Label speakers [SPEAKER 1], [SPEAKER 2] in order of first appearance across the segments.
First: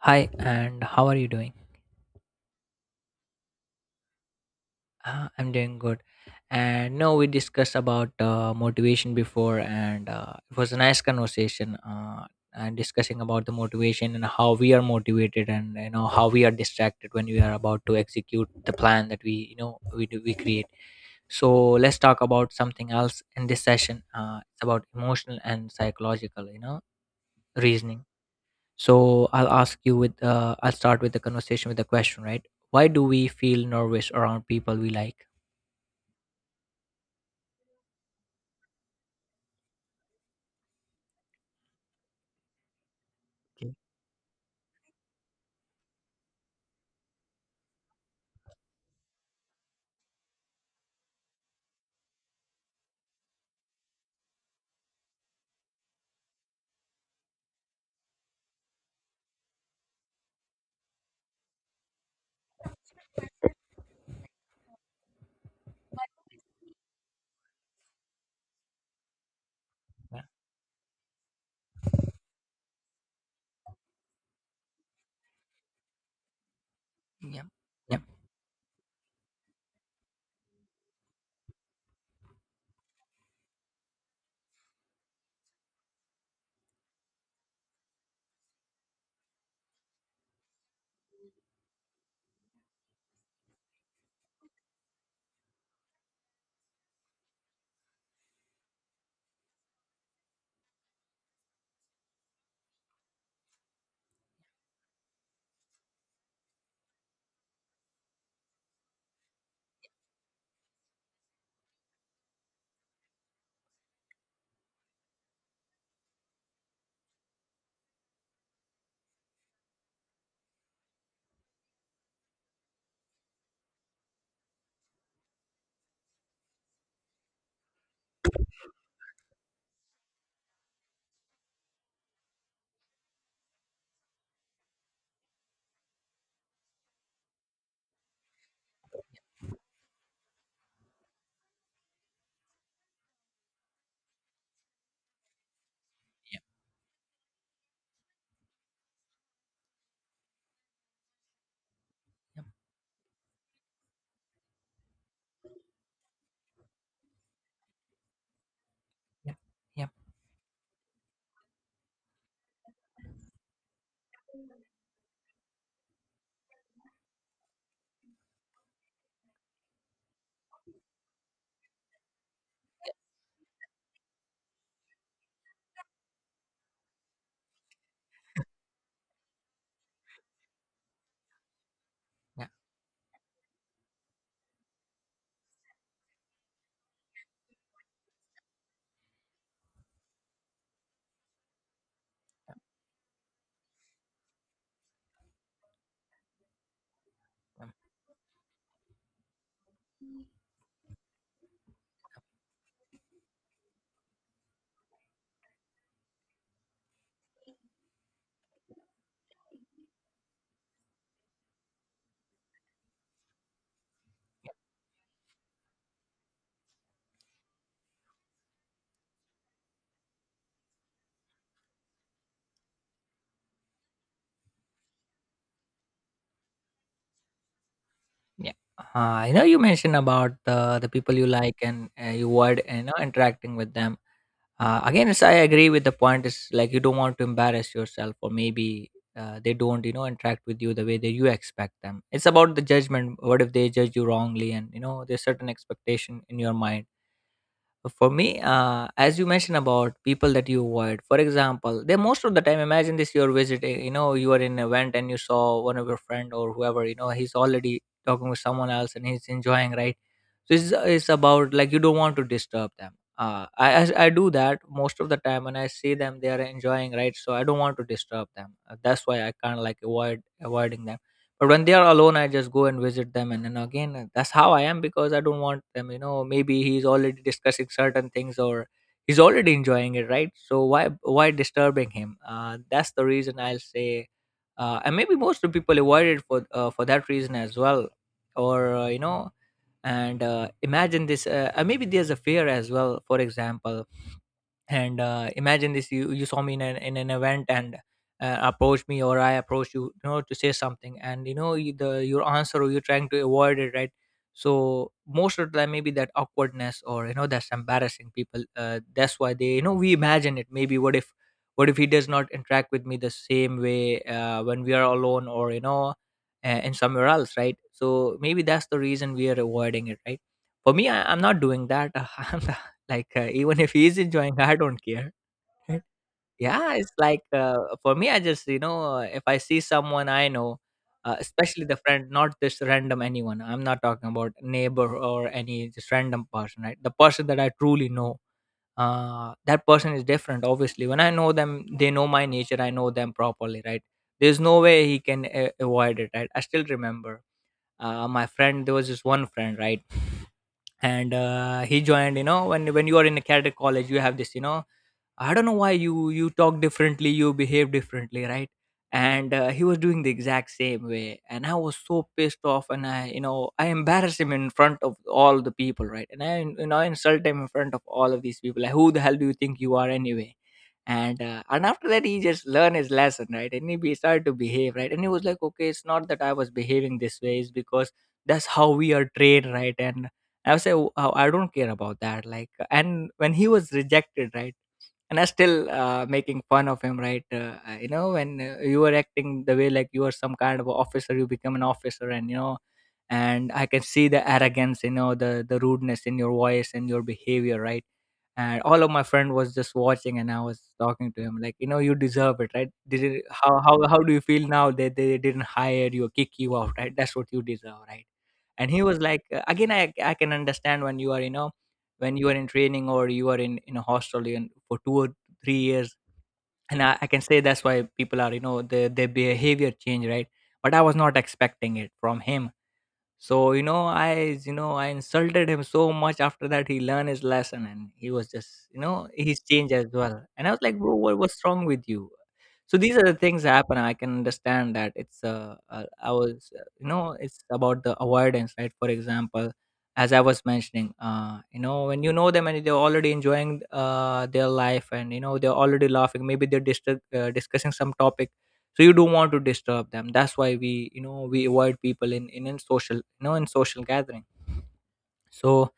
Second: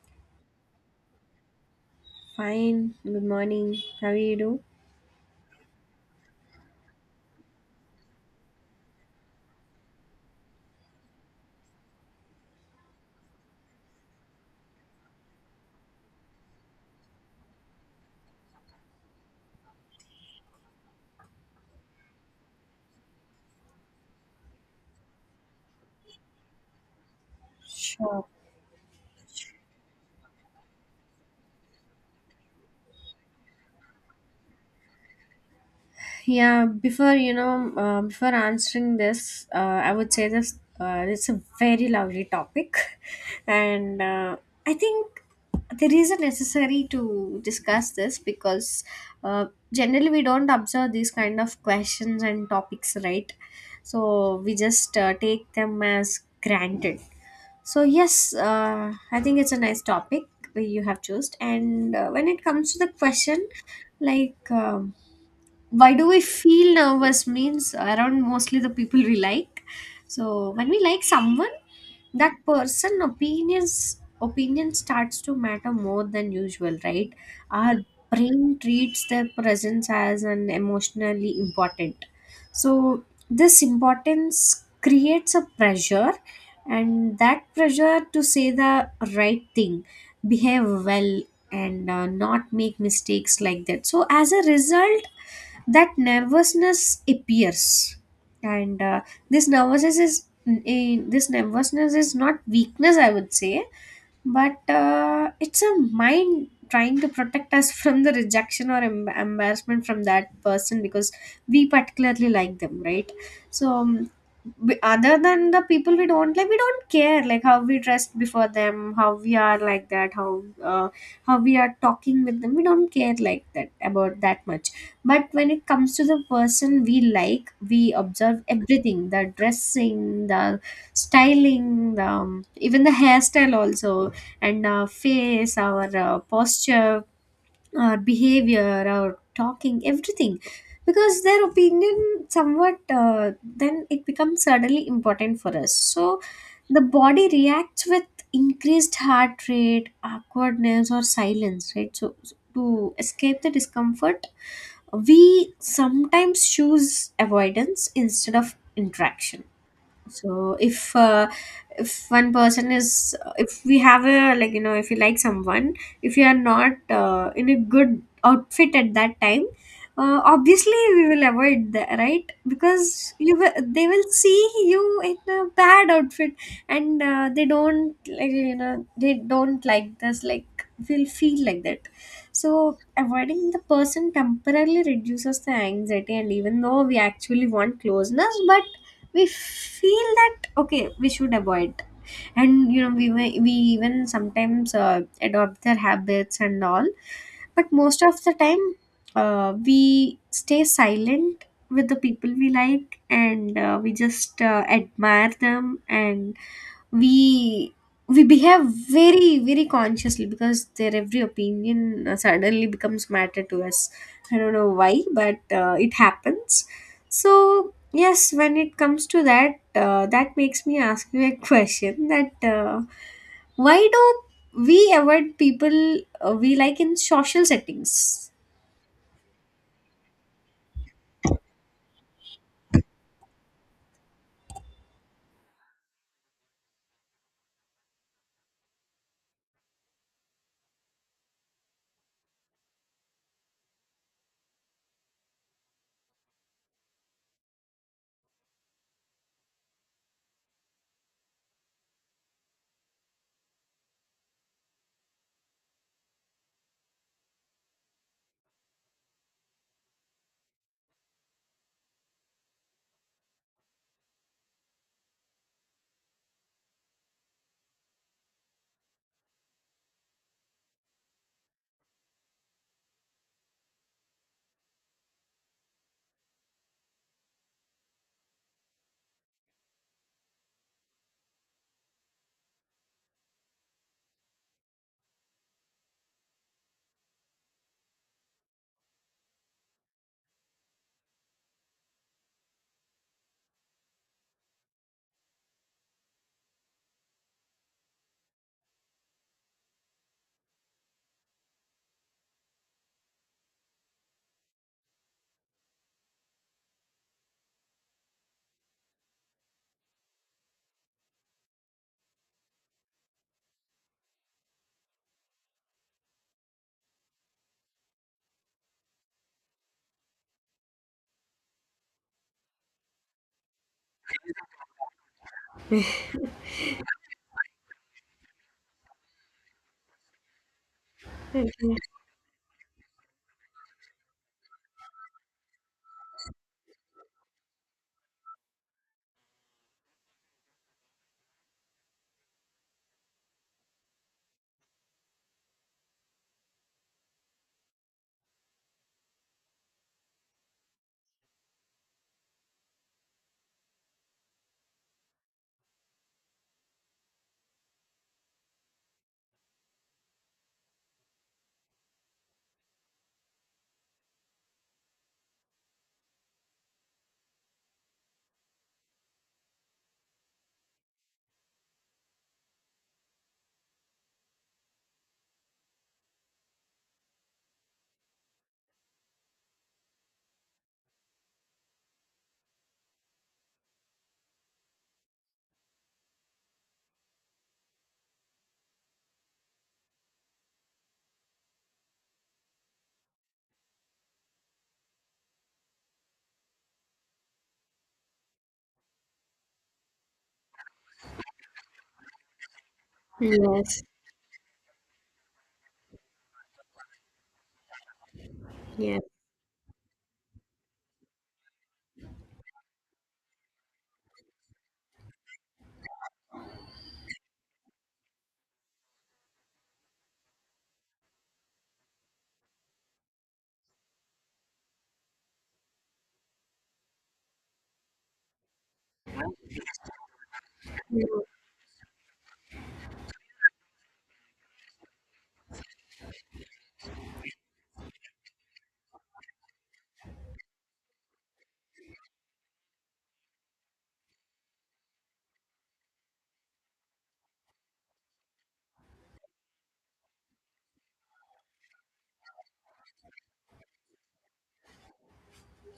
[SPEAKER 1] Hi, and how are you doing?
[SPEAKER 2] Fine. Good morning. How you do?
[SPEAKER 1] I'm doing good. And no, we discussed about motivation before, and it was a nice conversation. And discussing about the motivation and how we are motivated, and how we are distracted when we are about to execute the plan that we you know we do we create. So let's talk about something else in this session. It's about emotional and psychological, reasoning.
[SPEAKER 2] Sure.
[SPEAKER 1] So I'll start with the conversation with the question, right? Why do we feel nervous around people we like?
[SPEAKER 2] Yeah. Before answering this, I would say this. It's a very lovely topic,
[SPEAKER 1] Okay.
[SPEAKER 2] and I think there is a necessary to discuss this because uh, generally we don't observe these kind of questions and topics, right? So we just take them as granted. So yes, I think it's a nice topic you have chosen. And when it comes to the question, like why do we feel nervous means around mostly the people we like.
[SPEAKER 1] Yeah.
[SPEAKER 2] So when we like someone, that person opinions opinion starts to matter more than usual, right?
[SPEAKER 1] Yeah.
[SPEAKER 2] Our
[SPEAKER 1] Yeah.
[SPEAKER 2] brain treats their presence as an emotionally important. So this importance creates a pressure, and that pressure to say the right thing, behave well, and not make mistakes like that. So as a result, that nervousness appears. And this nervousness is this nervousness is not weakness, I would say, but it's a mind trying to protect us from the rejection or embarrassment from that person because we particularly like them, right? So other than the people we don't like, we don't care like how we dressed before them, how we are like that, how we are talking with them. We don't care like that about that much. But when it comes to the person we like, we observe everything: the dressing, the styling, the even the hairstyle also, and our face, our posture, our behavior, our talking, everything. Because their opinion somewhat, then it becomes suddenly important for us. So
[SPEAKER 1] Yeah.
[SPEAKER 2] the body reacts with increased heart rate, awkwardness, or silence, right? So
[SPEAKER 1] Yeah.
[SPEAKER 2] to escape the discomfort, we sometimes choose avoidance instead of
[SPEAKER 1] Yeah.
[SPEAKER 2] interaction.
[SPEAKER 1] Yeah.
[SPEAKER 2] So if one person is, if we have a like, you know, if you like someone, if you are not in a good outfit at that time, obviously we will avoid that, right? Because you will, they will see you in a bad outfit, and they don't, like, you know, they don't like this, like, will feel like that.
[SPEAKER 1] Yeah.
[SPEAKER 2] So avoiding the person temporarily reduces the anxiety, and even though we actually want closeness, but we feel that, okay, we should avoid. And you know we even sometimes adopt their habits and all,
[SPEAKER 1] Yeah.
[SPEAKER 2] but most of the time we stay silent with the people we like, and we just admire them and we we behave very very consciously because their every opinion suddenly becomes matter to us. I don't know why, but it happens. So yes, when it comes to that, that makes me ask you a question that why do we avoid people we like in social settings.
[SPEAKER 1] Yeah. I know you mentioned about the people you like, and you avoid interacting with them. Again, I agree with the point. Is like you don't want to embarrass yourself, or maybe they don't interact with you the way that you expect them. It's about the judgment. What if they judge you wrongly? And there's certain expectation in your mind. For me, as you mentioned about people that you avoid, for example, they most of the time. Imagine this: you're visiting, you are in an event and you saw one of your friend or whoever, he's already talking with someone else and he's enjoying, right? So it's about like you don't want to disturb them. I do that most of the time. When I see them they are enjoying, right? So I don't want to disturb them. That's why I kind of like avoiding them. But when they are alone I just go and visit them. And then again, that's how I am, because I don't want them. Maybe he's already discussing certain things, or he's already enjoying it, right? So why disturbing him? That's the reason I'll say. And maybe most of the people avoid it for for that reason as well. Or you know And imagine this. Maybe there's a fear as well, for example. And imagine this: you saw me in an event and approached me, or I approached you, you know to say something. And your answer, or you're trying to avoid it, right? So most of the time, maybe that awkwardness, or that's embarrassing people. That's why they, we imagine it. Maybe what if, he does not interact with me the same way, when we are alone or in somewhere else, right? So maybe that's the reason we are avoiding it, right. For me, I'm not doing that. I'm like, even if he's enjoying, I don't care. Right? Yeah, it's like, for me, I just, if I see someone I know,
[SPEAKER 2] Okay.
[SPEAKER 1] especially the friend, not just random anyone. I'm not talking about neighbor or any just random person, right? The person that I truly know. That person is different. Obviously, when I know them, they know my nature. I know them properly, right? There's no way he can avoid it, right? I still remember, my friend. There was this one friend, right? And he joined, when you are in a cadet college you have this, I don't know why you talk differently, you behave differently, right? And he was doing the exact same way, and I was so pissed off, and I you know I embarrassed him in front of all the people, right? And I you know I insult him in front of all of these people. Like, who the hell do you think you are anyway? And after that, he just learned his lesson, right? And he started to behave, right? And he was like, okay, it's not that I was behaving this way, it's because that's how we are trained, right? And I was like, "Oh, I don't care about that." Like, and when he was rejected, right? And I still, making fun of him, right. When you were acting the way like you are some kind of a officer, you become an officer, and you know and I can see the arrogance, the rudeness in your voice and your behavior, right. And all of my friend was just watching, and I was talking to him like, you deserve it, right. Did it, how, how
[SPEAKER 2] Yes,
[SPEAKER 1] how do you feel now that they didn't hire you, kick you out, right? That's what you deserve, right? And he was
[SPEAKER 2] yes.
[SPEAKER 1] like, again, I can understand when you are, when you are in training, or you are in a hostel, for 2 or 3 years, and I can say that's why people are, their behavior change, right. But I was not expecting it from him. So, I insulted him so much. After that he learned his lesson, and he was just, he's changed as well. And I was like, bro,
[SPEAKER 2] Yeah.
[SPEAKER 1] what's wrong with you? So these are the things that happen. I can understand that it's, I was, you know, it's about the avoidance, right? For example, as I was mentioning, when you know them and they're already enjoying their life, and, they're already laughing, maybe they're discussing some topic. So you don't want to disturb them. That's why we you know we avoid people in social, in social gathering. So,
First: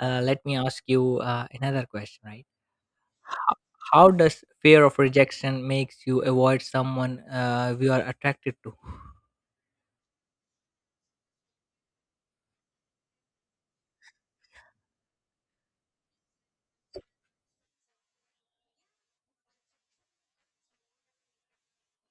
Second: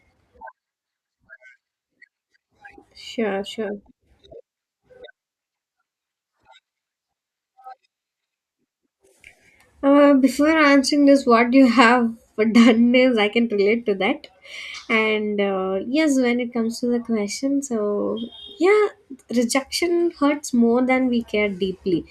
[SPEAKER 1] let me ask you another question, right?
[SPEAKER 2] Sure,
[SPEAKER 1] how,
[SPEAKER 2] sure.
[SPEAKER 1] how does fear of rejection makes you avoid someone we are attracted to?
[SPEAKER 2] Before answering this, what you have done is I can relate to that. And yes, when it comes to the question, so yeah, rejection hurts more than we care deeply.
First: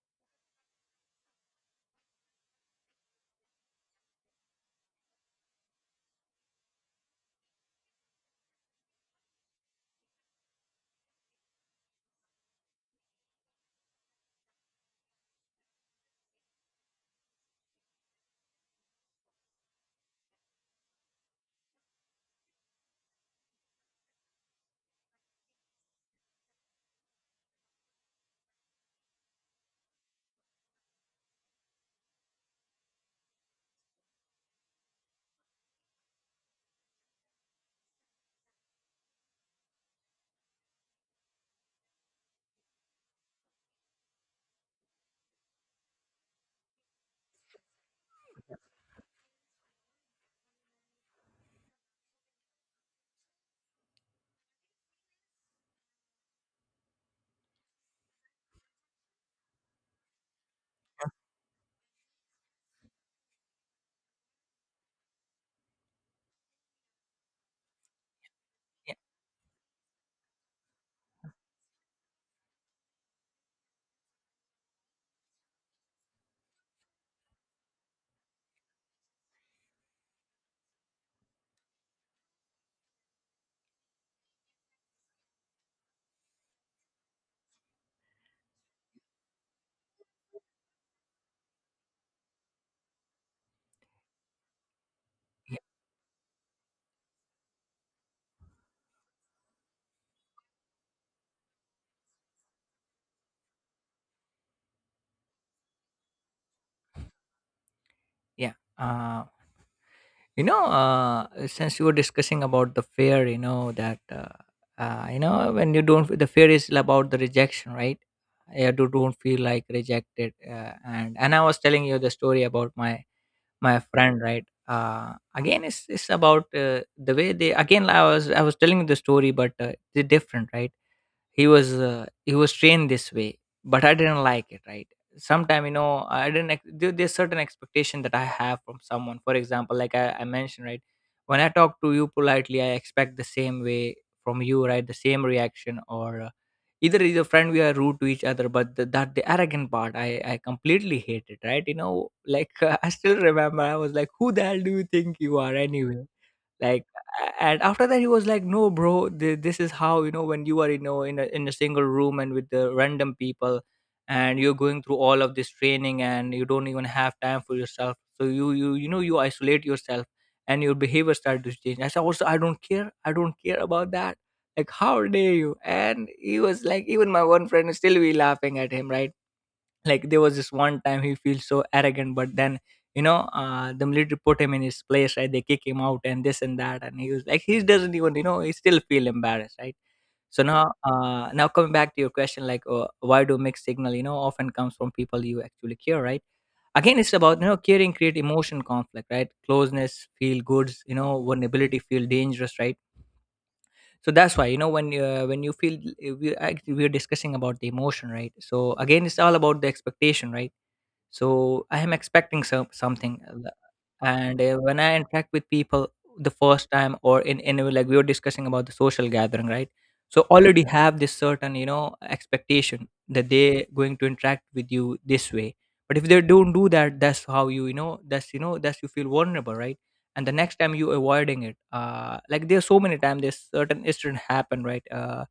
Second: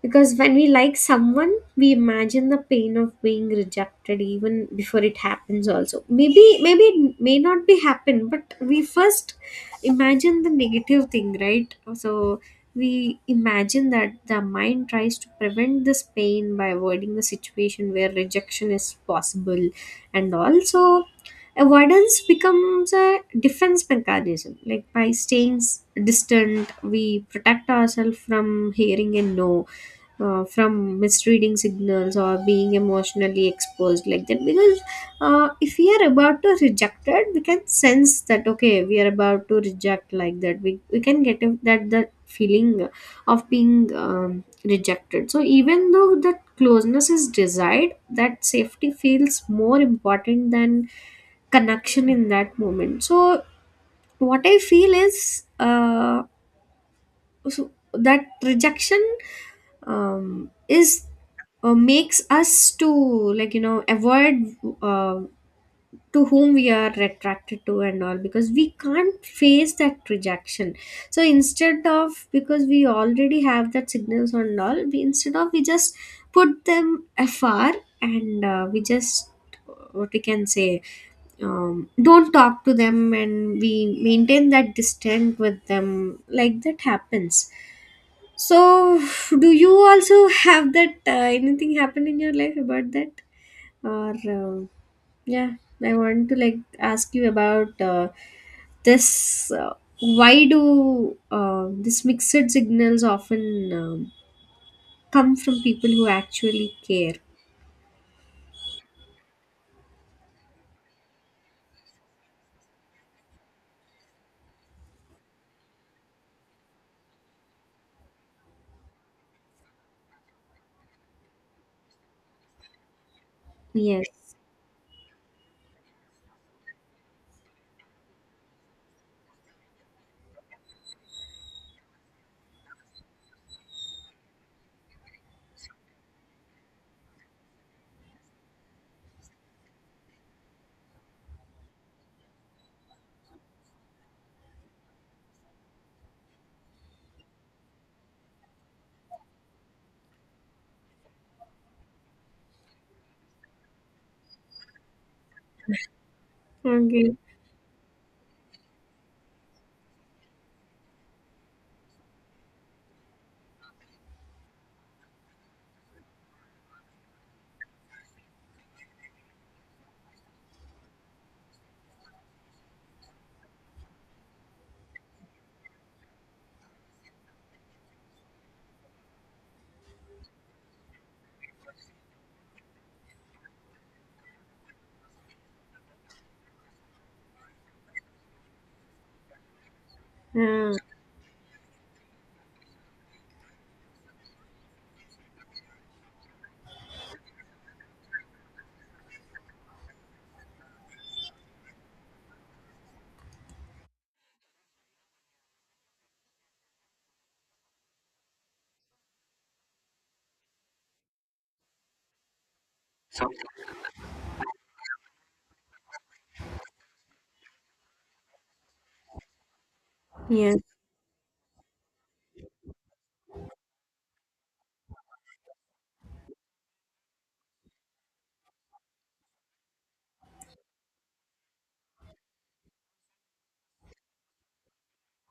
[SPEAKER 2] Because when we like someone, we imagine the pain of being rejected even before it happens also. Maybe it may not be happen, but we first imagine the negative thing, right? So we imagine that the mind tries to prevent this pain by avoiding the situation where rejection is possible. And also avoidance becomes a defense mechanism, like by staying distant we protect ourselves from hearing a no, from misreading signals or being emotionally exposed like that. Because if we are about to reject it, we can sense that, okay, we are about to reject like that. We can get that that feeling of being rejected. So even though that closeness is desired, that safety feels more important than connection in that moment. So what I feel is so that rejection is makes us to, like, you know, avoid uh, to whom we are attracted to and all, because we
[SPEAKER 1] Yeah.
[SPEAKER 2] can't face that rejection. So instead of, because we already have that signals and all, we instead of we just put them afar, and we just, what we can say, don't talk to them and we maintain that distance with them, like that happens. So do you also have that anything happen in your life about that? Or uh, yeah,
[SPEAKER 1] Yeah,
[SPEAKER 2] I want to like ask you about this. Why do these mixed signals often come from people who actually care?
[SPEAKER 1] yeah. Uh, since you were discussing about the fear, you know that you know when you don't, the fear is about the rejection, right. Yeah, you do, don't feel like rejected, and I was telling you the story about my friend,
[SPEAKER 2] Yes.
[SPEAKER 1] right. Again, it's about the way they. Again, I was telling you the story, but they're different, right. He was trained this way, but I didn't like it. Right? Sometime, I didn't. There's certain expectation that I have from someone. For example, like I mentioned, right? When I talk to you politely, I expect the same way from you, right? The same reaction, or either is a friend we are rude to each other, but the, that the arrogant part I completely hate it, right. Like I still remember, I was like, who the hell do you think you are anyway. Like,
[SPEAKER 2] Okay.
[SPEAKER 1] and after that he was like, no bro, this is how, when you are, in a single room and with the random people, and you're going through all of this training and you don't even have time for yourself, so you isolate yourself. And your behavior started to change. I said also, I don't care about that. Like, how dare you. And he was like, even my one friend still be laughing at him, right. Like, there was this one time he feels so arrogant, but then the military put him in his place, right? They kick him out and this and that, and he was like, he doesn't even, he still feel embarrassed, right? So now,
[SPEAKER 2] Ah,
[SPEAKER 1] coming back to your question, like, why do mixed signal, often comes from people you actually care, right? Again, it's about, caring create emotion conflict, right? Closeness feel goods, vulnerability feel dangerous, right? So that's why, when you feel, we actually, we are discussing about the emotion, right? So again, it's all about the expectation, right? So I am expecting something and when I interact with people the first time, or like we were discussing about the social gathering, right. So
[SPEAKER 2] yes.
[SPEAKER 1] already have this certain, expectation that they going to interact with you this way. But if they don't do that, that's how you you know that's you know that's you feel vulnerable, right. And the next time you avoiding it, like there's so many times this certain incident happened, right. uh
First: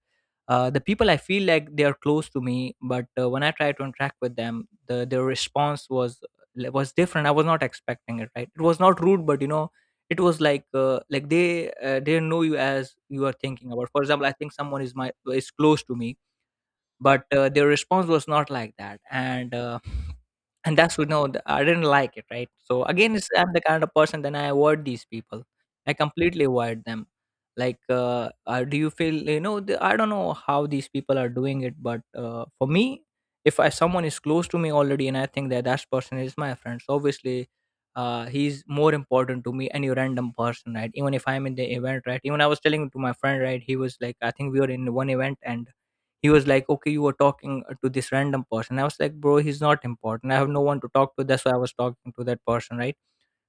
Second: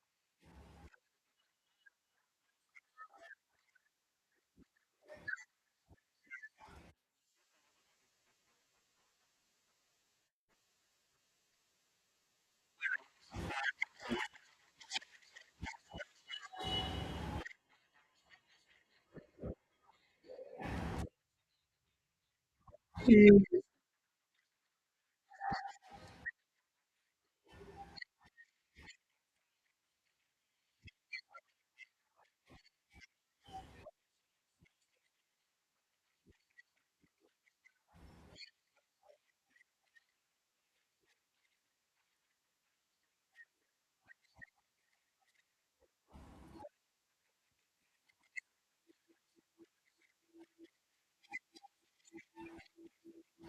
[SPEAKER 1] uh, The people I feel like they are close to me, but when I try to interact with them, their response was different. I was not expecting it. Right? It was not rude, but you know, it was like they know you as you are thinking about. For example, I think someone is close to me, but their response was not like that and and that's you know th- I didn't like it, right? So again, I'm
[SPEAKER 2] Mm.
[SPEAKER 1] the kind of person, then I avoid these people. I completely avoid them. Like do you feel, you know, I don't know how these people are doing it, but for me, if I, someone is close to me already and I think that that person is my friend, so obviously he's more important to me any random person, right? Even if I'm in the event, right? Even I was telling to my friend, right? He was like, I think we were in one event, and he was like, okay, you were talking to this random person. I was like, bro, he's not important, I have no one to talk to, that's why I was talking to that person, right?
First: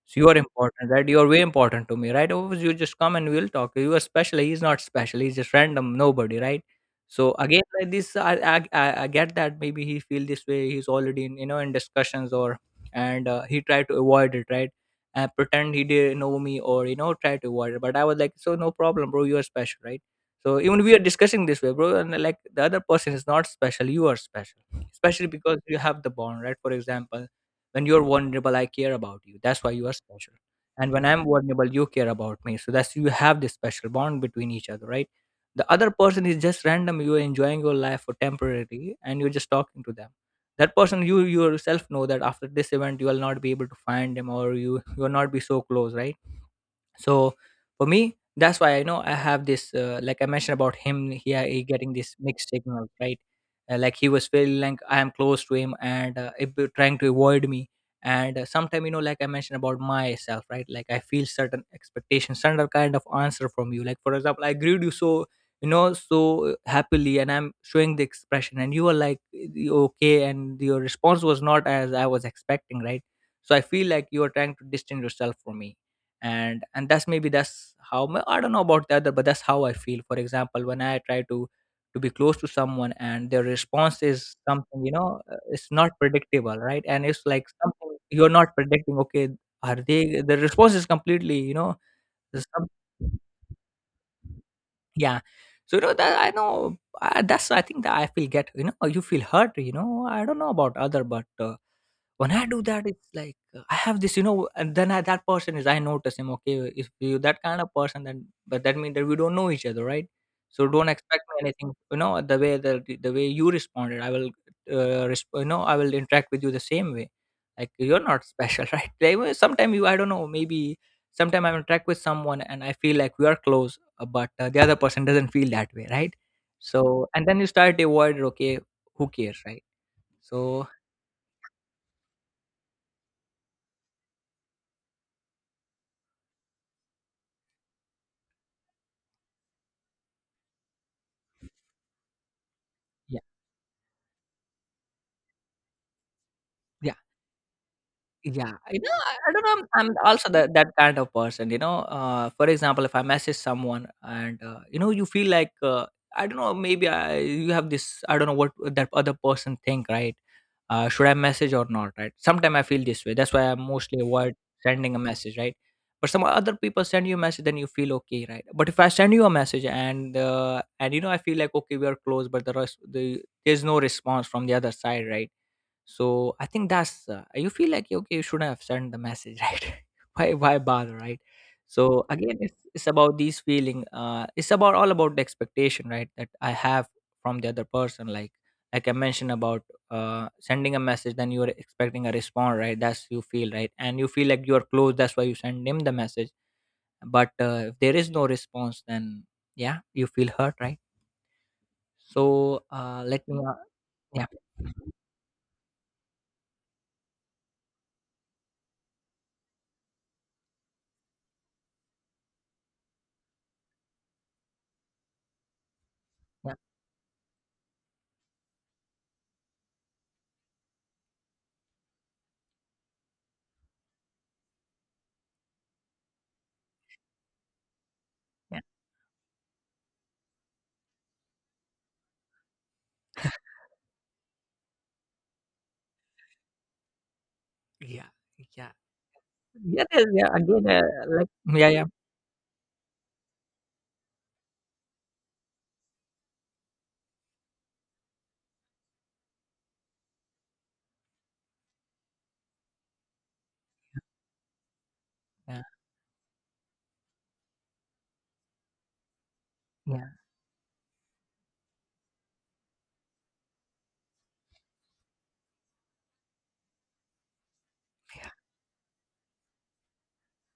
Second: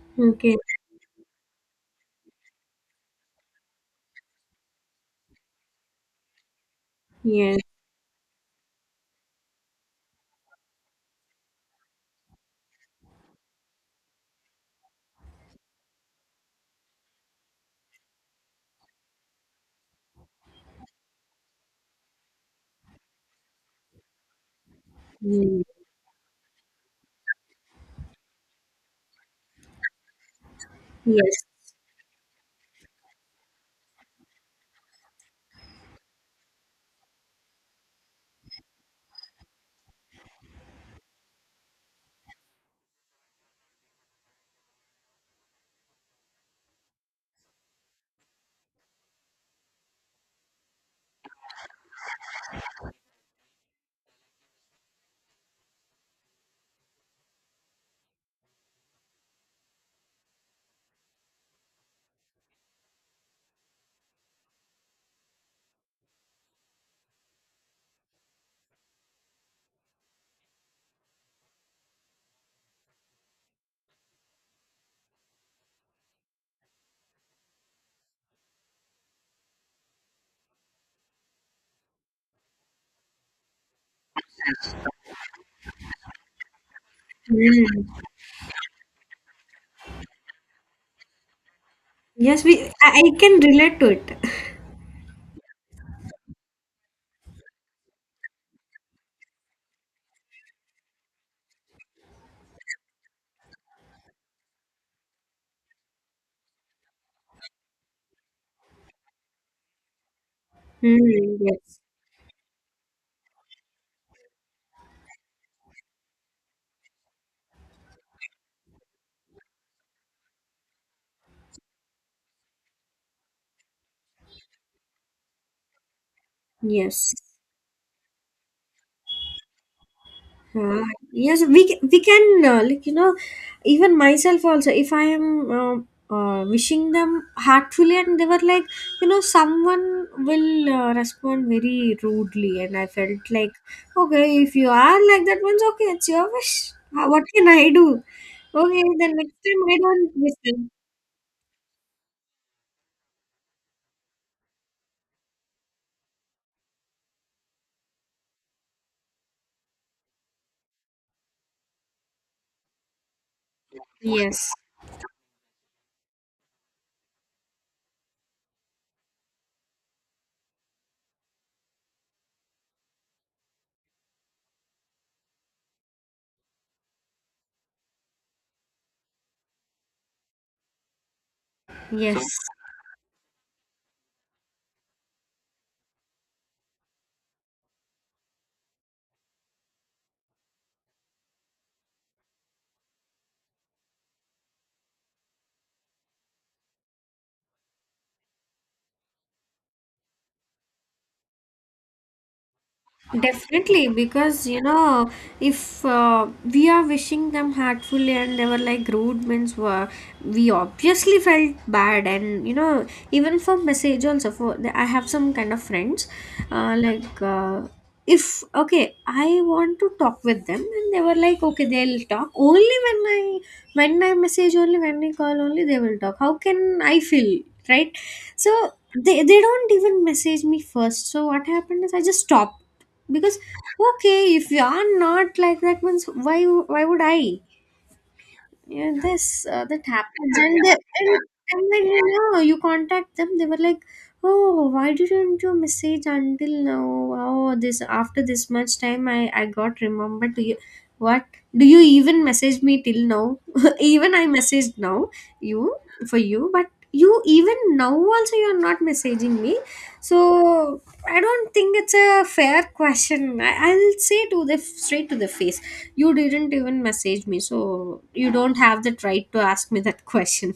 [SPEAKER 1] So you are
[SPEAKER 2] Okay.
[SPEAKER 1] important, right? You're way important to me, right? Otherwise, you just come and we'll talk. You are special. He's not special. He's just random, nobody, right? So
[SPEAKER 2] Yes.
[SPEAKER 1] again, like this, I get that maybe he feel this way. He's already in, you know, in discussions or, and he tried to avoid it, right? And pretend he didn't know me or, you know, try to avoid it. But I was like, so no problem, bro. You are special, right? So even we are discussing this way, bro. And like the other person is not special. You are special, especially because
[SPEAKER 2] Mm.
[SPEAKER 1] you have the bond, right? For example, when you're vulnerable, I care about you, that's why you are special. And when I'm
[SPEAKER 2] Yes.
[SPEAKER 1] vulnerable, you care about me, so that's, you have this special bond between each other, right? The other person is just random, you're enjoying your life for temporarily, and you're just talking to them. That person, you yourself know that after this event you will not be able to find him, or you will not be so close, right? So for me, that's why I know I have this, like I mentioned about him, he getting this mixed signal, right? Like he was feeling like I am close to him, and if they're trying to avoid me. And sometime, you know, like I mentioned about myself, right? Like I feel certain expectations, certain kind of answer from you. Like for example, I greet you so, you know, so happily, and I'm showing the expression, and you were like, okay, and your response was not as I was expecting, right? So I feel like you are trying to distance yourself from me. And that's maybe that's how my, I don't know about the other, but that's how I feel. For example, when I try to be close to someone and their response is something, you know, it's not predictable, right? And it's like something
[SPEAKER 2] Mm.
[SPEAKER 1] you're not predicting. Okay, are they, the response is completely, you know,
[SPEAKER 2] Yes. We.
[SPEAKER 1] some,
[SPEAKER 2] I can relate to it.
[SPEAKER 1] yeah. So you know that I know, that's, I think that I feel, get, you know, you feel hurt, you know, I don't know about other, but when I do that, it's like I have this, you know. And then I, that person is, I notice him. Okay, if you that kind of person, then but that means that we don't know each other, right? So don't expect
[SPEAKER 2] Mm.
[SPEAKER 1] me anything.
[SPEAKER 2] Yes.
[SPEAKER 1] You know the way the way you responded, I will, you know, I will interact with you the same way. Like you're not special, right? Like, sometimes I don't know, maybe sometimes I interact with someone and I feel like we are close, but the other person doesn't feel that way, right? So
[SPEAKER 2] Yes.
[SPEAKER 1] and then you start to avoid. Okay, who cares, right? So
[SPEAKER 2] Uh, we can, like, you know, even myself also. If I am wishing them heartfully, and they were like, you know, someone will respond very rudely, and I
[SPEAKER 1] yeah,
[SPEAKER 2] felt like, okay, if you are like that, means okay, it's your wish.
[SPEAKER 1] yeah.
[SPEAKER 2] What can I do?
[SPEAKER 1] Yeah, you
[SPEAKER 2] Okay,
[SPEAKER 1] know, I
[SPEAKER 2] then
[SPEAKER 1] I
[SPEAKER 2] next
[SPEAKER 1] don't know.
[SPEAKER 2] time I
[SPEAKER 1] I'm
[SPEAKER 2] don't
[SPEAKER 1] also that
[SPEAKER 2] listen.
[SPEAKER 1] kind of person. You know, for example, if I message someone and you know, you feel like I don't know, maybe I, you have this. I don't know what that other person think, right? Should I message or not, right? Sometimes I feel this way. That's why I mostly avoid
[SPEAKER 2] Yes,
[SPEAKER 1] sending a message, right? But some other people send you a message, then you feel okay, right? But if I send you a message and and you know, I feel like okay, we are close, but there's no response from the other side, right? So I think that's you feel like okay, you shouldn't have sent the message, right? Why bother, right? So
[SPEAKER 2] yes.
[SPEAKER 1] again, it's about these feeling. It's about all about the expectation, right? That I have from the other person. Like I mentioned about sending a message, then you are expecting a response, right? That's you feel right, and you feel like you are close. That's why you send him the message. But if there is no response, then yeah, you feel hurt, right? So let me
[SPEAKER 2] Definitely,
[SPEAKER 1] yeah,
[SPEAKER 2] because you know, if we are wishing them heartfully and they were like rude means were, we obviously felt bad. And you know, even for message also, for the, I have some kind of friends,
[SPEAKER 1] yeah,
[SPEAKER 2] uh, like uh, if okay I want to talk with them, and they were like, okay, they'll talk only when I message, only when I call, only they will talk, how can I feel, right?
[SPEAKER 1] yeah,
[SPEAKER 2] So they don't even message me first. So what happened is I just stopped, because okay, if you are not like that, means why would I?
[SPEAKER 1] yeah, yeah.
[SPEAKER 2] Yeah, this that
[SPEAKER 1] That is, yeah,
[SPEAKER 2] happens. and,
[SPEAKER 1] again,
[SPEAKER 2] they, and
[SPEAKER 1] like yeah,
[SPEAKER 2] and
[SPEAKER 1] yeah,
[SPEAKER 2] then you know you contact them, they were like, oh, why didn't you message until now? Oh, this, after this much time, I got remembered to you. What, do you even message me till now? Even I messaged now
[SPEAKER 1] yeah,
[SPEAKER 2] you for you, but you, even now also, you're not messaging me.
[SPEAKER 1] yeah,
[SPEAKER 2] So I don't think it's a fair question. I'll say to the straight to the face. You didn't even message me, so
[SPEAKER 1] yeah,
[SPEAKER 2] you
[SPEAKER 1] yeah,
[SPEAKER 2] don't have that right to ask me that question.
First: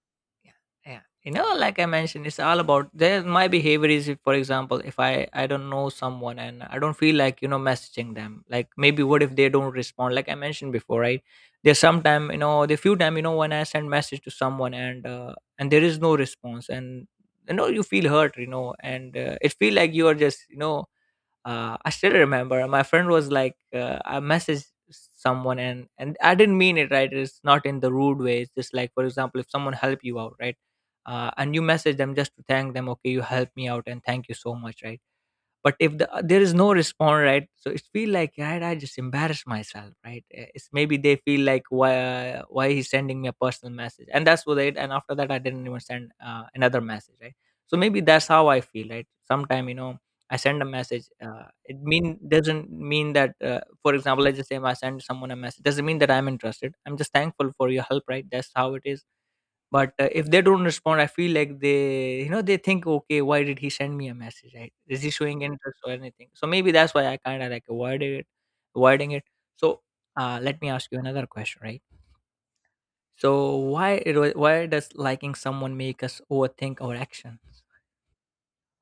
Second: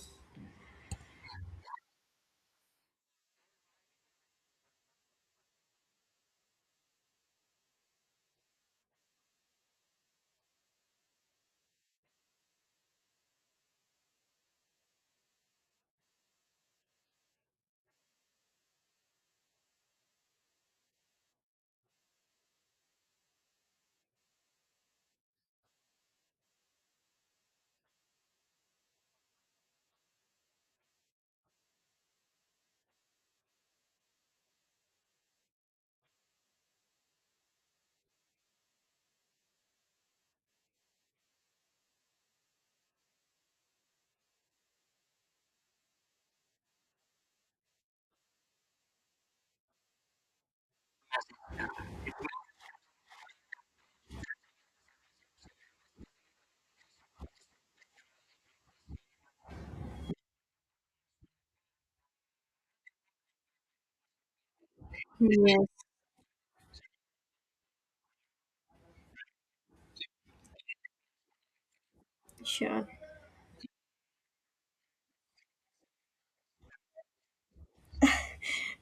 [SPEAKER 1] yeah. You know, like I mentioned, it's all about there. My behavior is, if, for example, if I don't know someone and I don't feel like, you know, messaging them, like maybe what if they don't respond? Like I mentioned before, right? There's sometime, you know, the few time you know, when I send message to someone and and there is no response, and you know you feel hurt, you know, and it feel like you are just, you know, I still remember my friend was like, I messaged someone and I didn't mean it, right? It's not in the rude way. It's just like, for example, if someone help you out, right? And you message them just to thank them, okay, you helped me out and thank you so much, right? But if there is no response, right? So it feel like, right, I just embarrass myself, right? It's maybe they feel like why he's sending me a personal message, and that's what it, and after that I didn't even send another message, right? So maybe that's how I feel, right? Sometime, you know, I send a message, it mean doesn't mean that for example, let's just say I send someone a message, doesn't mean that I'm interested, I'm just thankful for your help, right? That's how it is. But if they don't respond, I feel like they, you know, they think, okay, why did he send me a message? Right? Is he showing
[SPEAKER 2] Yes,
[SPEAKER 1] interest or anything? So maybe that's why I kind of like avoiding it. So let me ask you another question, right?
[SPEAKER 2] sure.
[SPEAKER 1] So why does liking someone make us overthink our action?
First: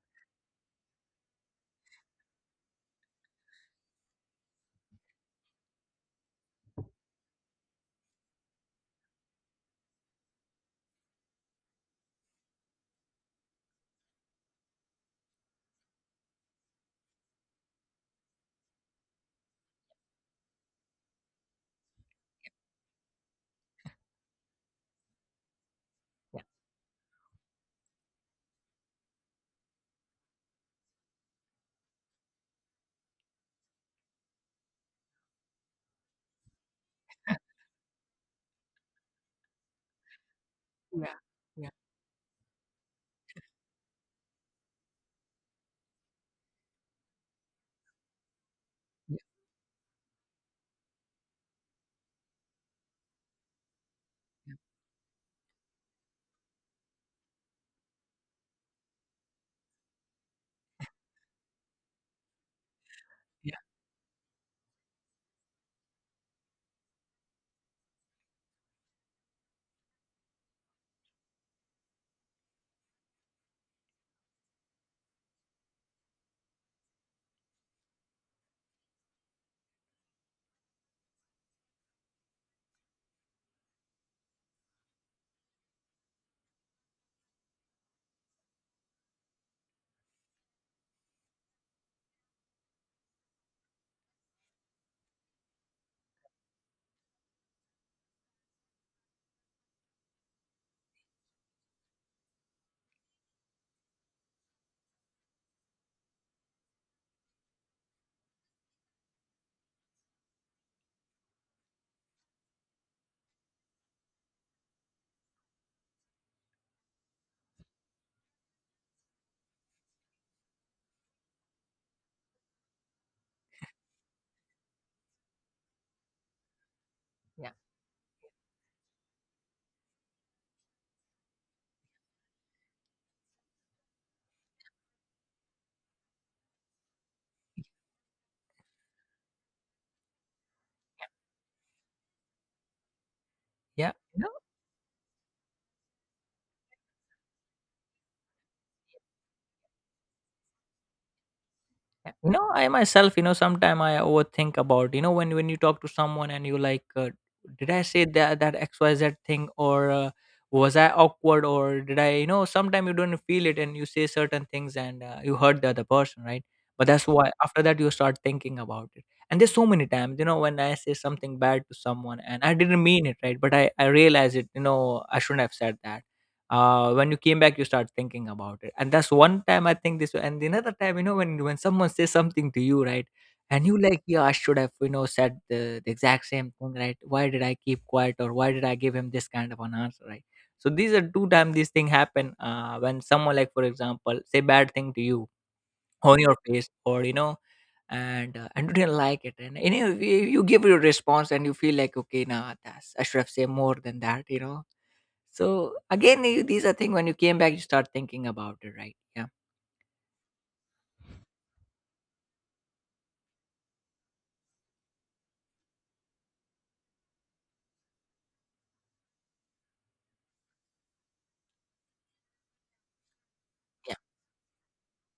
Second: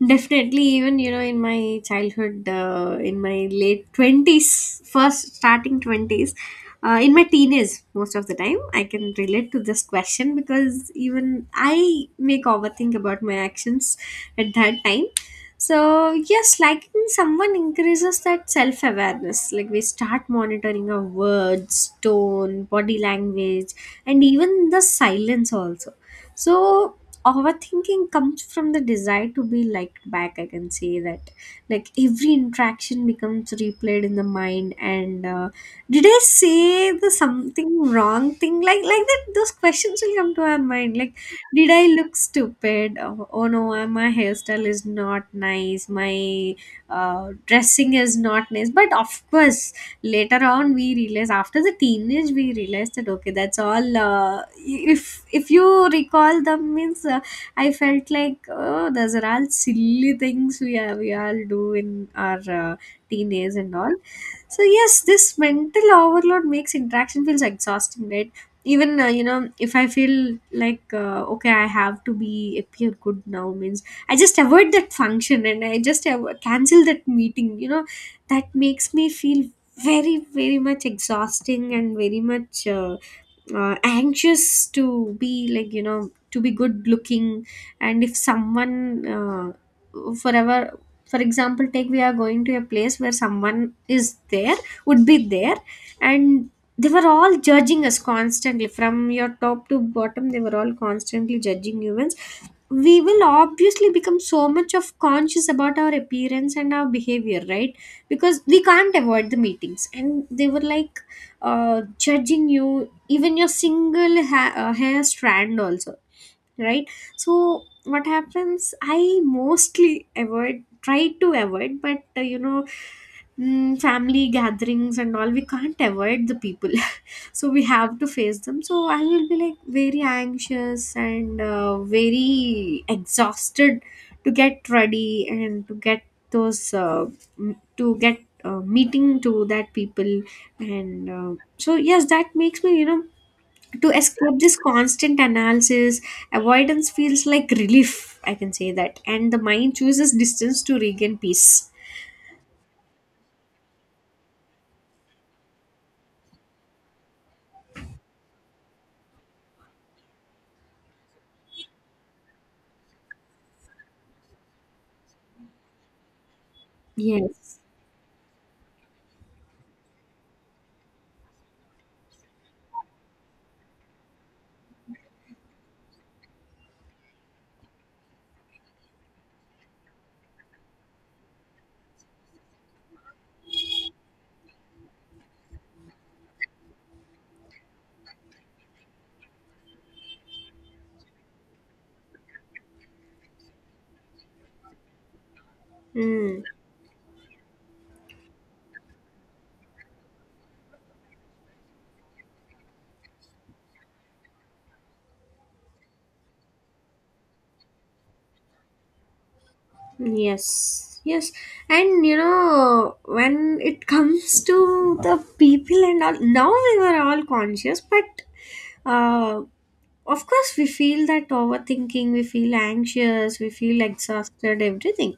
[SPEAKER 2] Definitely, even you know, in my childhood, in my late 20s, first starting twenties, in my teenage, most of the time, I can relate to this question because even I make overthink about my actions at that time. So yes, liking someone increases that self awareness. Like we start monitoring our words, tone, body language, and even the silence also. So overthinking comes from the desire to be liked back, I can say that. Like every interaction becomes replayed in the mind, and did I say the something wrong thing, like that. Those questions will come to our mind
[SPEAKER 1] Yeah.
[SPEAKER 2] like, did
[SPEAKER 1] Yeah.
[SPEAKER 2] I look stupid? Oh, oh no, my hairstyle is not nice, my dressing is not nice. But
[SPEAKER 1] Yeah.
[SPEAKER 2] of course, later on we realized, after the teenage we realized that okay, that's all, if you recall them means, I felt like, oh, those are all silly things we are, we all do in our
[SPEAKER 1] Yeah.
[SPEAKER 2] teenage and all. So yes, this mental overload makes interaction feels exhausting, right? Even you know, if I feel like, okay, I have to be appear good now means, I just avoid that function and I just cancel that meeting, you know. That makes me feel very very much exhausting and very much anxious to be, like, you know, to be good looking. And if someone uh, forever for example, take we are going to a place where someone is there, would be there, and they were all judging us constantly from your top to bottom, they were all constantly judging humans, we will obviously become so much of conscious about our appearance and our behavior, right? Because we can't avoid the meetings, and they were like judging you even your single hair strand also, right? So what happens, I mostly avoid, try to avoid, but you know, family gatherings and all, we can't avoid the people, so we have to face them. So I will be like very anxious and very exhausted to get ready and to get those to get meeting to that people. And So yes, that makes me, you know, to
[SPEAKER 1] Yeah. Yeah.
[SPEAKER 2] escape this constant analysis, avoidance feels like relief, I can say that, and the mind chooses distance to regain peace.
[SPEAKER 1] Yeah, you know, I myself, you know, sometime I overthink about, you know, when you talk to someone and you like did I say that that xyz thing or was I awkward, or did I, you know, sometime you don't feel it and you say certain things, and you hurt the other person, right? But that's why
[SPEAKER 2] Yes.
[SPEAKER 1] after that you start thinking about it. And there's so many times, you know, when I say something bad to someone and I didn't mean it, right? But I realize it, you know, I shouldn't have said that. When you came back you start thinking about it, and that's one time, I think this. And another time, you know, when someone says something to you, right? And you like, yeah, I should have, you know, said the exact same thing, right? Why did I keep quiet, or why did I give him this kind of an answer, right? So these are two times these thing happen, when someone, like for example, say bad thing to you on your
[SPEAKER 2] Mm.
[SPEAKER 1] face, or you know, and and you didn't like it, and you know you give your response and you feel like, okay, nah, that's, I should have said more than that, you know. So again, you, these are things when you came back, you start thinking about it, right? Yeah.
[SPEAKER 2] Yes, yes, and you know, when it comes to the people and all, now we were all conscious, but uh, of course, we feel that overthinking, we feel anxious, we feel
[SPEAKER 1] Yeah.
[SPEAKER 2] exhausted, everything.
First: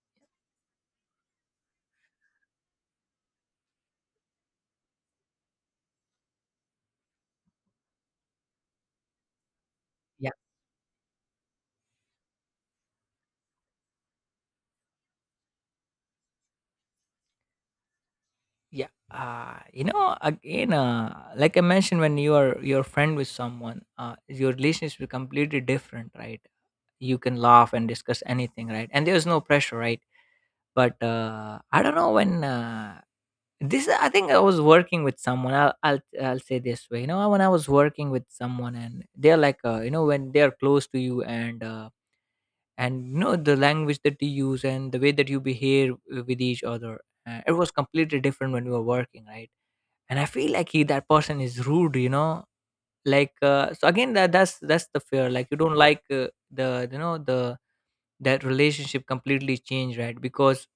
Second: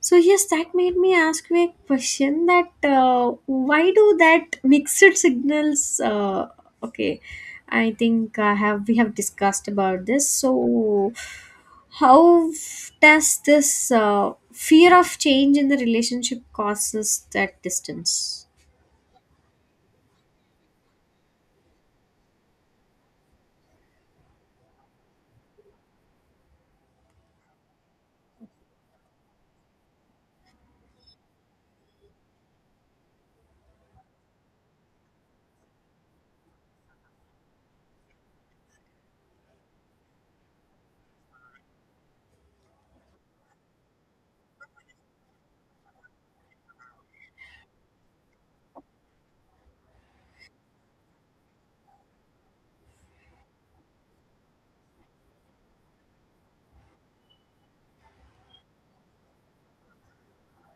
[SPEAKER 2] So yes, that made me ask you a question that why do that mixed signals? Okay, I think I have we have discussed about this.
[SPEAKER 1] Yeah,
[SPEAKER 2] So how does this fear of change in the relationship causes that distance?
[SPEAKER 1] yeah. You know, again, like I mentioned, when you are your friend with someone, your relationship is completely different, right? You can laugh and discuss anything, right? And there's no pressure, right? But I don't know when this. I think I was working with someone. I'll say this way. You know, when I was working with someone, and they're like, you know, when they're close to you and and you know the language that you use and the way that you behave with each other it was completely different when we were working, right? And I feel like he that person is rude, you know, like, so again, that's the fear. Like, you don't like, the, you know, the that relationship completely change, right? because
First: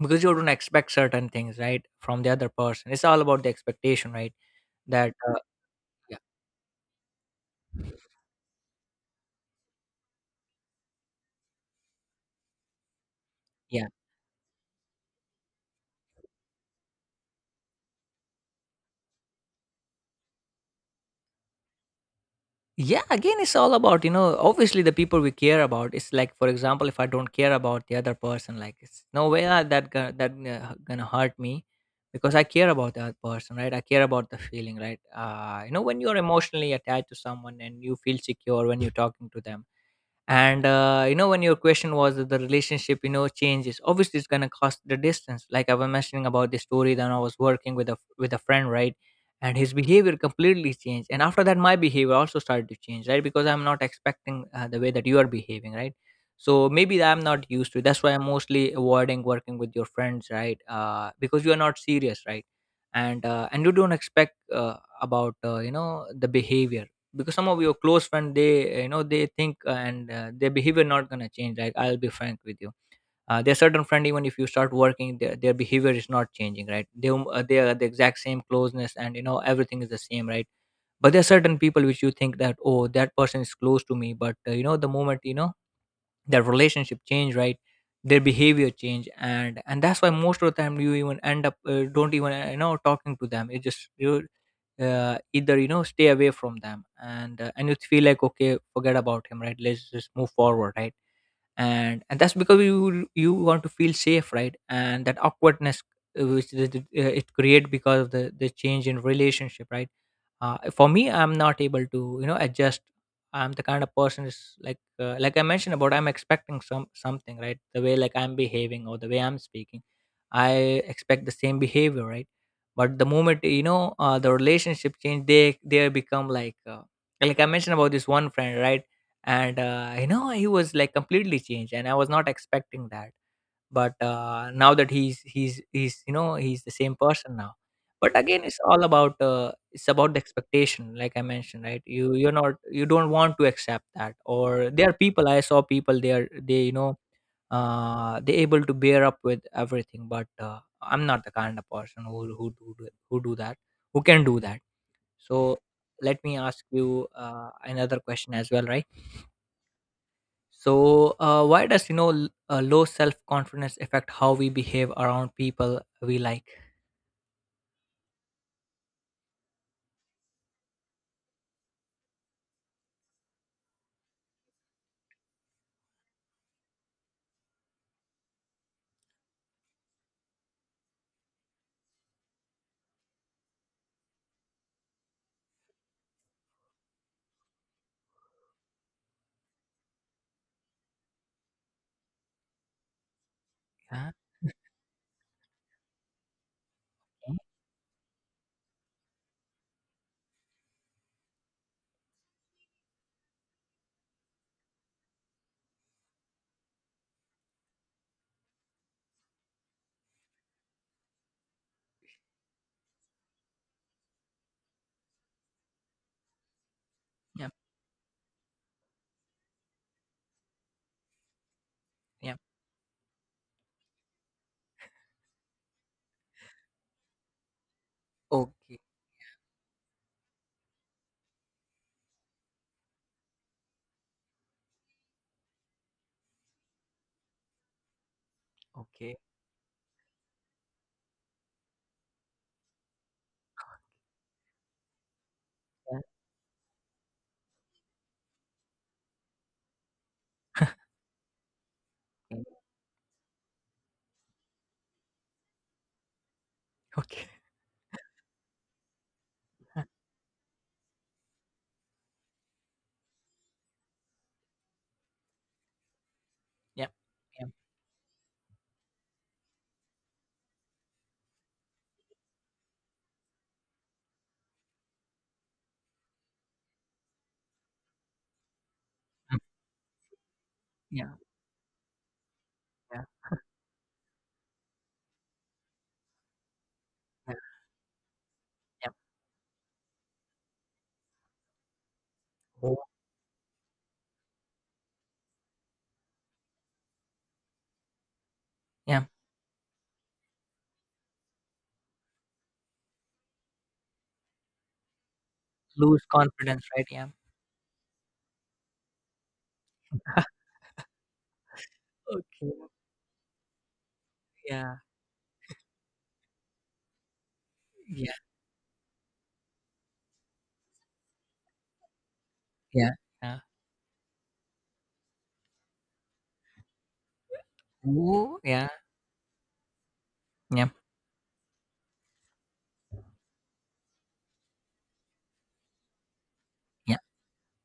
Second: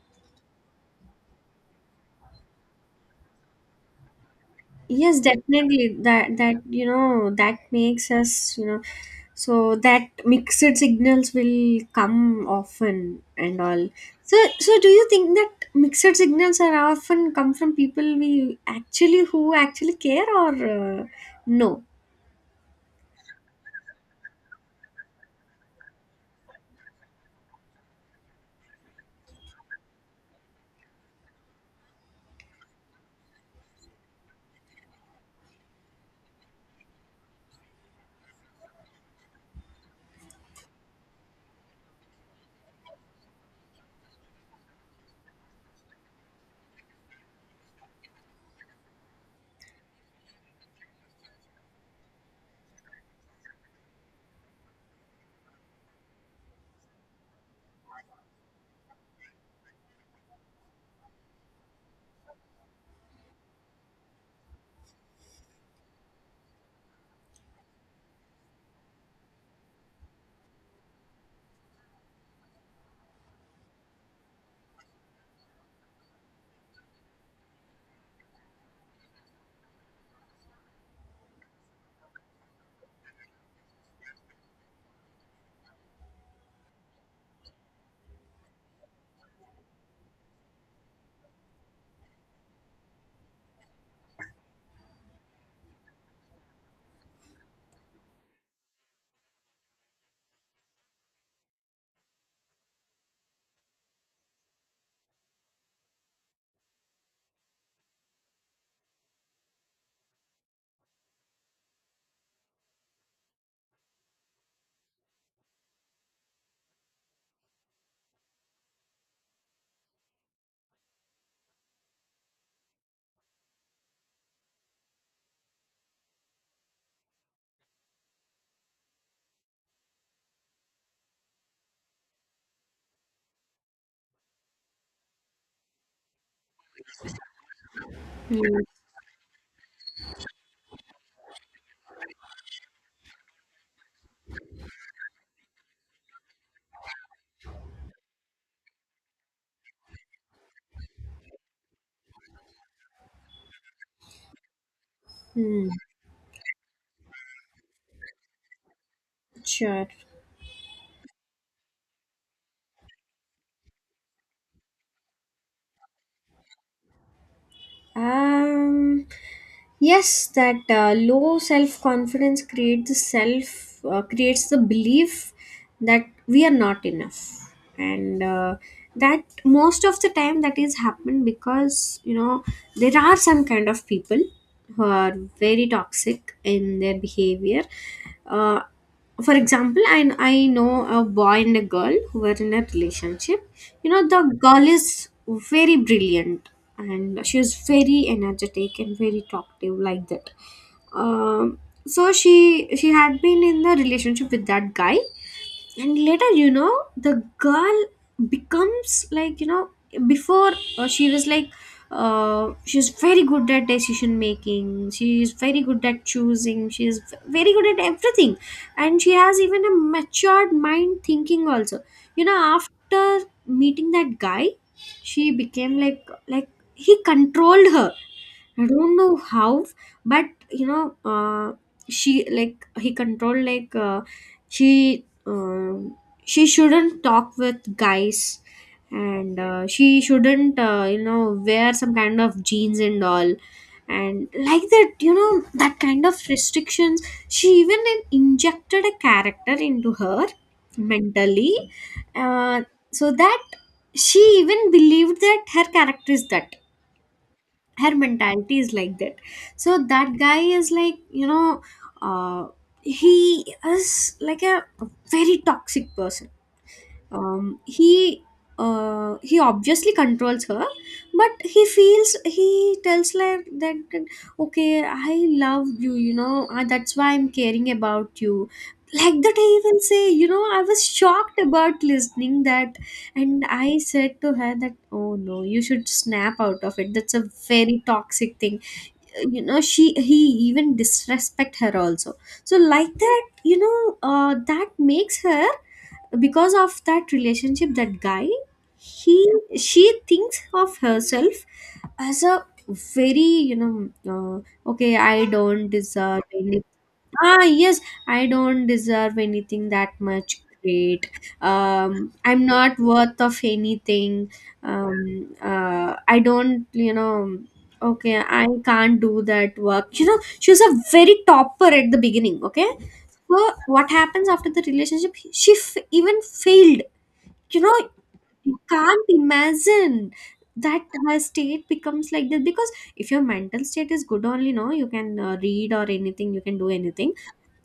[SPEAKER 1] because you don't expect certain things, right, from the other person. It's all about the expectation, right? that
[SPEAKER 2] Yes, definitely.
[SPEAKER 1] yeah,
[SPEAKER 2] That, you know, that makes us, you know, so that mixed signals will come often and
[SPEAKER 1] yeah,
[SPEAKER 2] all. So do you think that mixed signals are often come from people we actually who actually care or uh, no?
[SPEAKER 1] yeah. Again, it's all about, you know, obviously the people we care about. It's like, for example, if I don't care about the other person, like, it's no way that that gonna hurt me, because I care about that person, right? I care about the feeling, right? Uh, you know, when you're emotionally attached to someone and you feel secure when you're talking to them. And you know, when your question was that the relationship, you know, changes, obviously it's going to cost the distance. Like I was mentioning about the story that I was working with a, with a friend, right? And his behavior completely changed, and after that my behavior also started to change, right? Because I'm not expecting, the way that you are behaving, right? So maybe that I'm not used to. That's why I'm mostly avoiding working with your friends, right? Uh, because you are not serious, right? And and you don't expect, about, you know, the behavior. Because some of your close friend, they, you know, they think, and, their behavior not gonna change. Like, I'll be frank with you, there are certain friend, even if you start working, their behavior is not changing, right? They, they are the exact same closeness, and you know, everything is the same, right? But there are certain people which you think that, oh, that person is close to me, but you know, the moment you know, their relationship change, right? Their behavior change, and that's why most of the time you even end up, don't even, you know, talking to them. It just you, either you know, stay away from them, and you feel like, okay, forget about him, right? Let's just move forward, right? And that's because you want to feel safe, right? And that awkwardness, which the it create because of the change in relationship, right? Uh, for me, I'm not able to, you know, adjust. I'm the kind of person is, like, like I mentioned about, I'm expecting something, right? The way like I'm behaving or the way I'm speaking, I expect the same behavior, right? But the moment, you know, the relationship change, they become like, like I mentioned about this one friend, right? And you know, he was like completely changed, and I was not expecting that. But now that he's you know, he's the same person now. But again, it's
[SPEAKER 2] Hmm.
[SPEAKER 1] all about, it's about the expectation, like I mentioned, right? You, you don't want to accept that. Or there are people, I saw people, they are, they you know, they able to bear up with everything. But I'm not the kind of person who who do that, who can do that. So
[SPEAKER 2] Hmm.
[SPEAKER 1] let me ask you another question as well, right?
[SPEAKER 2] Sure.
[SPEAKER 1] So, why does, you know, low self confidence affect how we behave around people we like?
[SPEAKER 2] Um, yes, that low self confidence creates the self creates the belief that we are not enough, and that most of the time that is happened because, you know, there are some kind of people who are very toxic in their behavior. Uh, for example, I know a boy and a girl who were in a relationship. You know,
[SPEAKER 1] Yeah,
[SPEAKER 2] the girl is very brilliant and she is very energetic and very talkative, like that. um, so she had been in the relationship with that guy, and later, you know, the girl becomes like, you know, before she was like, she's very good at decision making, she is very good at choosing, she is
[SPEAKER 1] yeah,
[SPEAKER 2] very good at everything, and she has even a matured mind thinking also. You
[SPEAKER 1] yeah.
[SPEAKER 2] know, after meeting that guy, she became like he controlled her. I
[SPEAKER 1] Okay,
[SPEAKER 2] don't know how, but you know, she, like, he controlled, like, she, um, she shouldn't talk with guys,
[SPEAKER 1] okay,
[SPEAKER 2] and she shouldn't, you know, wear some kind of jeans and all, and like that, you know, that
[SPEAKER 1] yeah,
[SPEAKER 2] kind of restrictions. She even injected a character into her mentally.
[SPEAKER 1] okay,
[SPEAKER 2] uh, so that she even believed that her character is that,
[SPEAKER 1] okay.
[SPEAKER 2] her mentality is like that. So that guy is, like, you know, uh, he is like a very toxic person.
[SPEAKER 1] Yeah, yeah,
[SPEAKER 2] He, he obviously controls her, but he tells her that okay, I love you, you know, that's why I'm caring about you, like that.
[SPEAKER 1] mm,
[SPEAKER 2] I even say, you know, I was
[SPEAKER 1] yeah,
[SPEAKER 2] shocked about listening that,
[SPEAKER 1] yeah,
[SPEAKER 2] and I said to her that, oh no, you should snap out of it, that's a
[SPEAKER 1] yeah,
[SPEAKER 2] very toxic thing.
[SPEAKER 1] yeah.
[SPEAKER 2] You know, she he even disrespect her also, so
[SPEAKER 1] Oh,
[SPEAKER 2] like that, you know, that makes her, because of that relationship, that guy,
[SPEAKER 1] yeah.
[SPEAKER 2] he, she thinks of herself as a very, you know, okay, I don't
[SPEAKER 1] Lose
[SPEAKER 2] deserve any,
[SPEAKER 1] confidence, right? Yeah.
[SPEAKER 2] ah yes, I don't deserve anything that much great. I'm
[SPEAKER 1] Okay.
[SPEAKER 2] not worth of anything.
[SPEAKER 1] Yeah,
[SPEAKER 2] I don't, you know,
[SPEAKER 1] yeah,
[SPEAKER 2] okay, I can't do that work. You know, she was a very topper at the beginning, okay.
[SPEAKER 1] yeah, yeah.
[SPEAKER 2] So what happens after the relationship? She even failed. You know,
[SPEAKER 1] Ooh,
[SPEAKER 2] you
[SPEAKER 1] yeah,
[SPEAKER 2] can't imagine
[SPEAKER 1] yeah,
[SPEAKER 2] that her state becomes like this, because if your mental state is good only, no, you can read or anything, you can do
[SPEAKER 1] yeah,
[SPEAKER 2] anything.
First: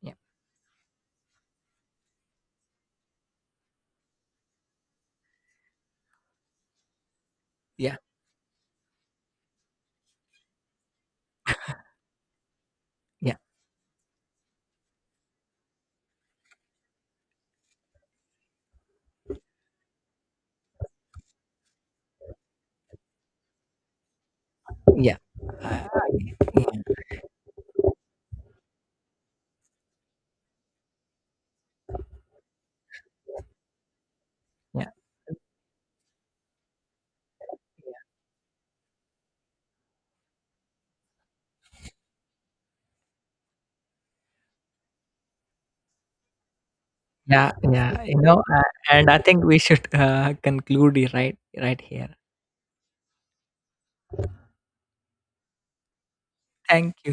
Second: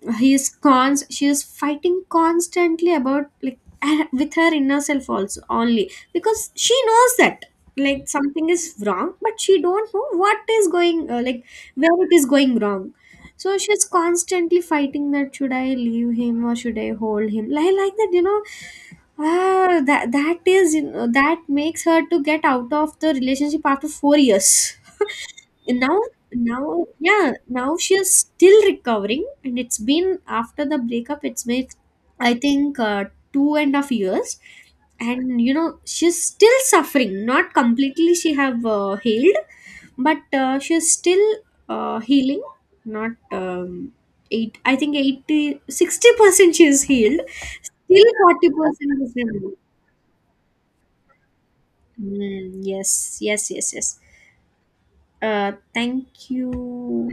[SPEAKER 1] yeah,
[SPEAKER 2] He is cons She is fighting constantly about, like, with her inner self also, only because she knows that
[SPEAKER 1] yeah,
[SPEAKER 2] like something is wrong, but she don't know what is going, like, where it is going wrong.
[SPEAKER 1] yeah,
[SPEAKER 2] So she's constantly fighting that, should I leave him or should I hold him, like that, you know. Ah, that is, you know, that makes her to get out of the relationship after 4 years.
[SPEAKER 1] yeah.
[SPEAKER 2] And
[SPEAKER 1] Uh,
[SPEAKER 2] now
[SPEAKER 1] yeah.
[SPEAKER 2] now yeah now she is still recovering, and it's been, after the breakup, it's been, I think, 2.5 years. And you know, she's still suffering, not completely she have healed, but she's still healing. Not 8, I think, 80 60% she is healed.
[SPEAKER 1] Yeah, yeah, yeah.
[SPEAKER 2] Still
[SPEAKER 1] You know,
[SPEAKER 2] 40%
[SPEAKER 1] and
[SPEAKER 2] is
[SPEAKER 1] I think
[SPEAKER 2] remaining.
[SPEAKER 1] we should conclude it right, right here.
[SPEAKER 2] Mm, yes, yes, yes, yes, thank
[SPEAKER 1] Thank
[SPEAKER 2] you.
[SPEAKER 1] you.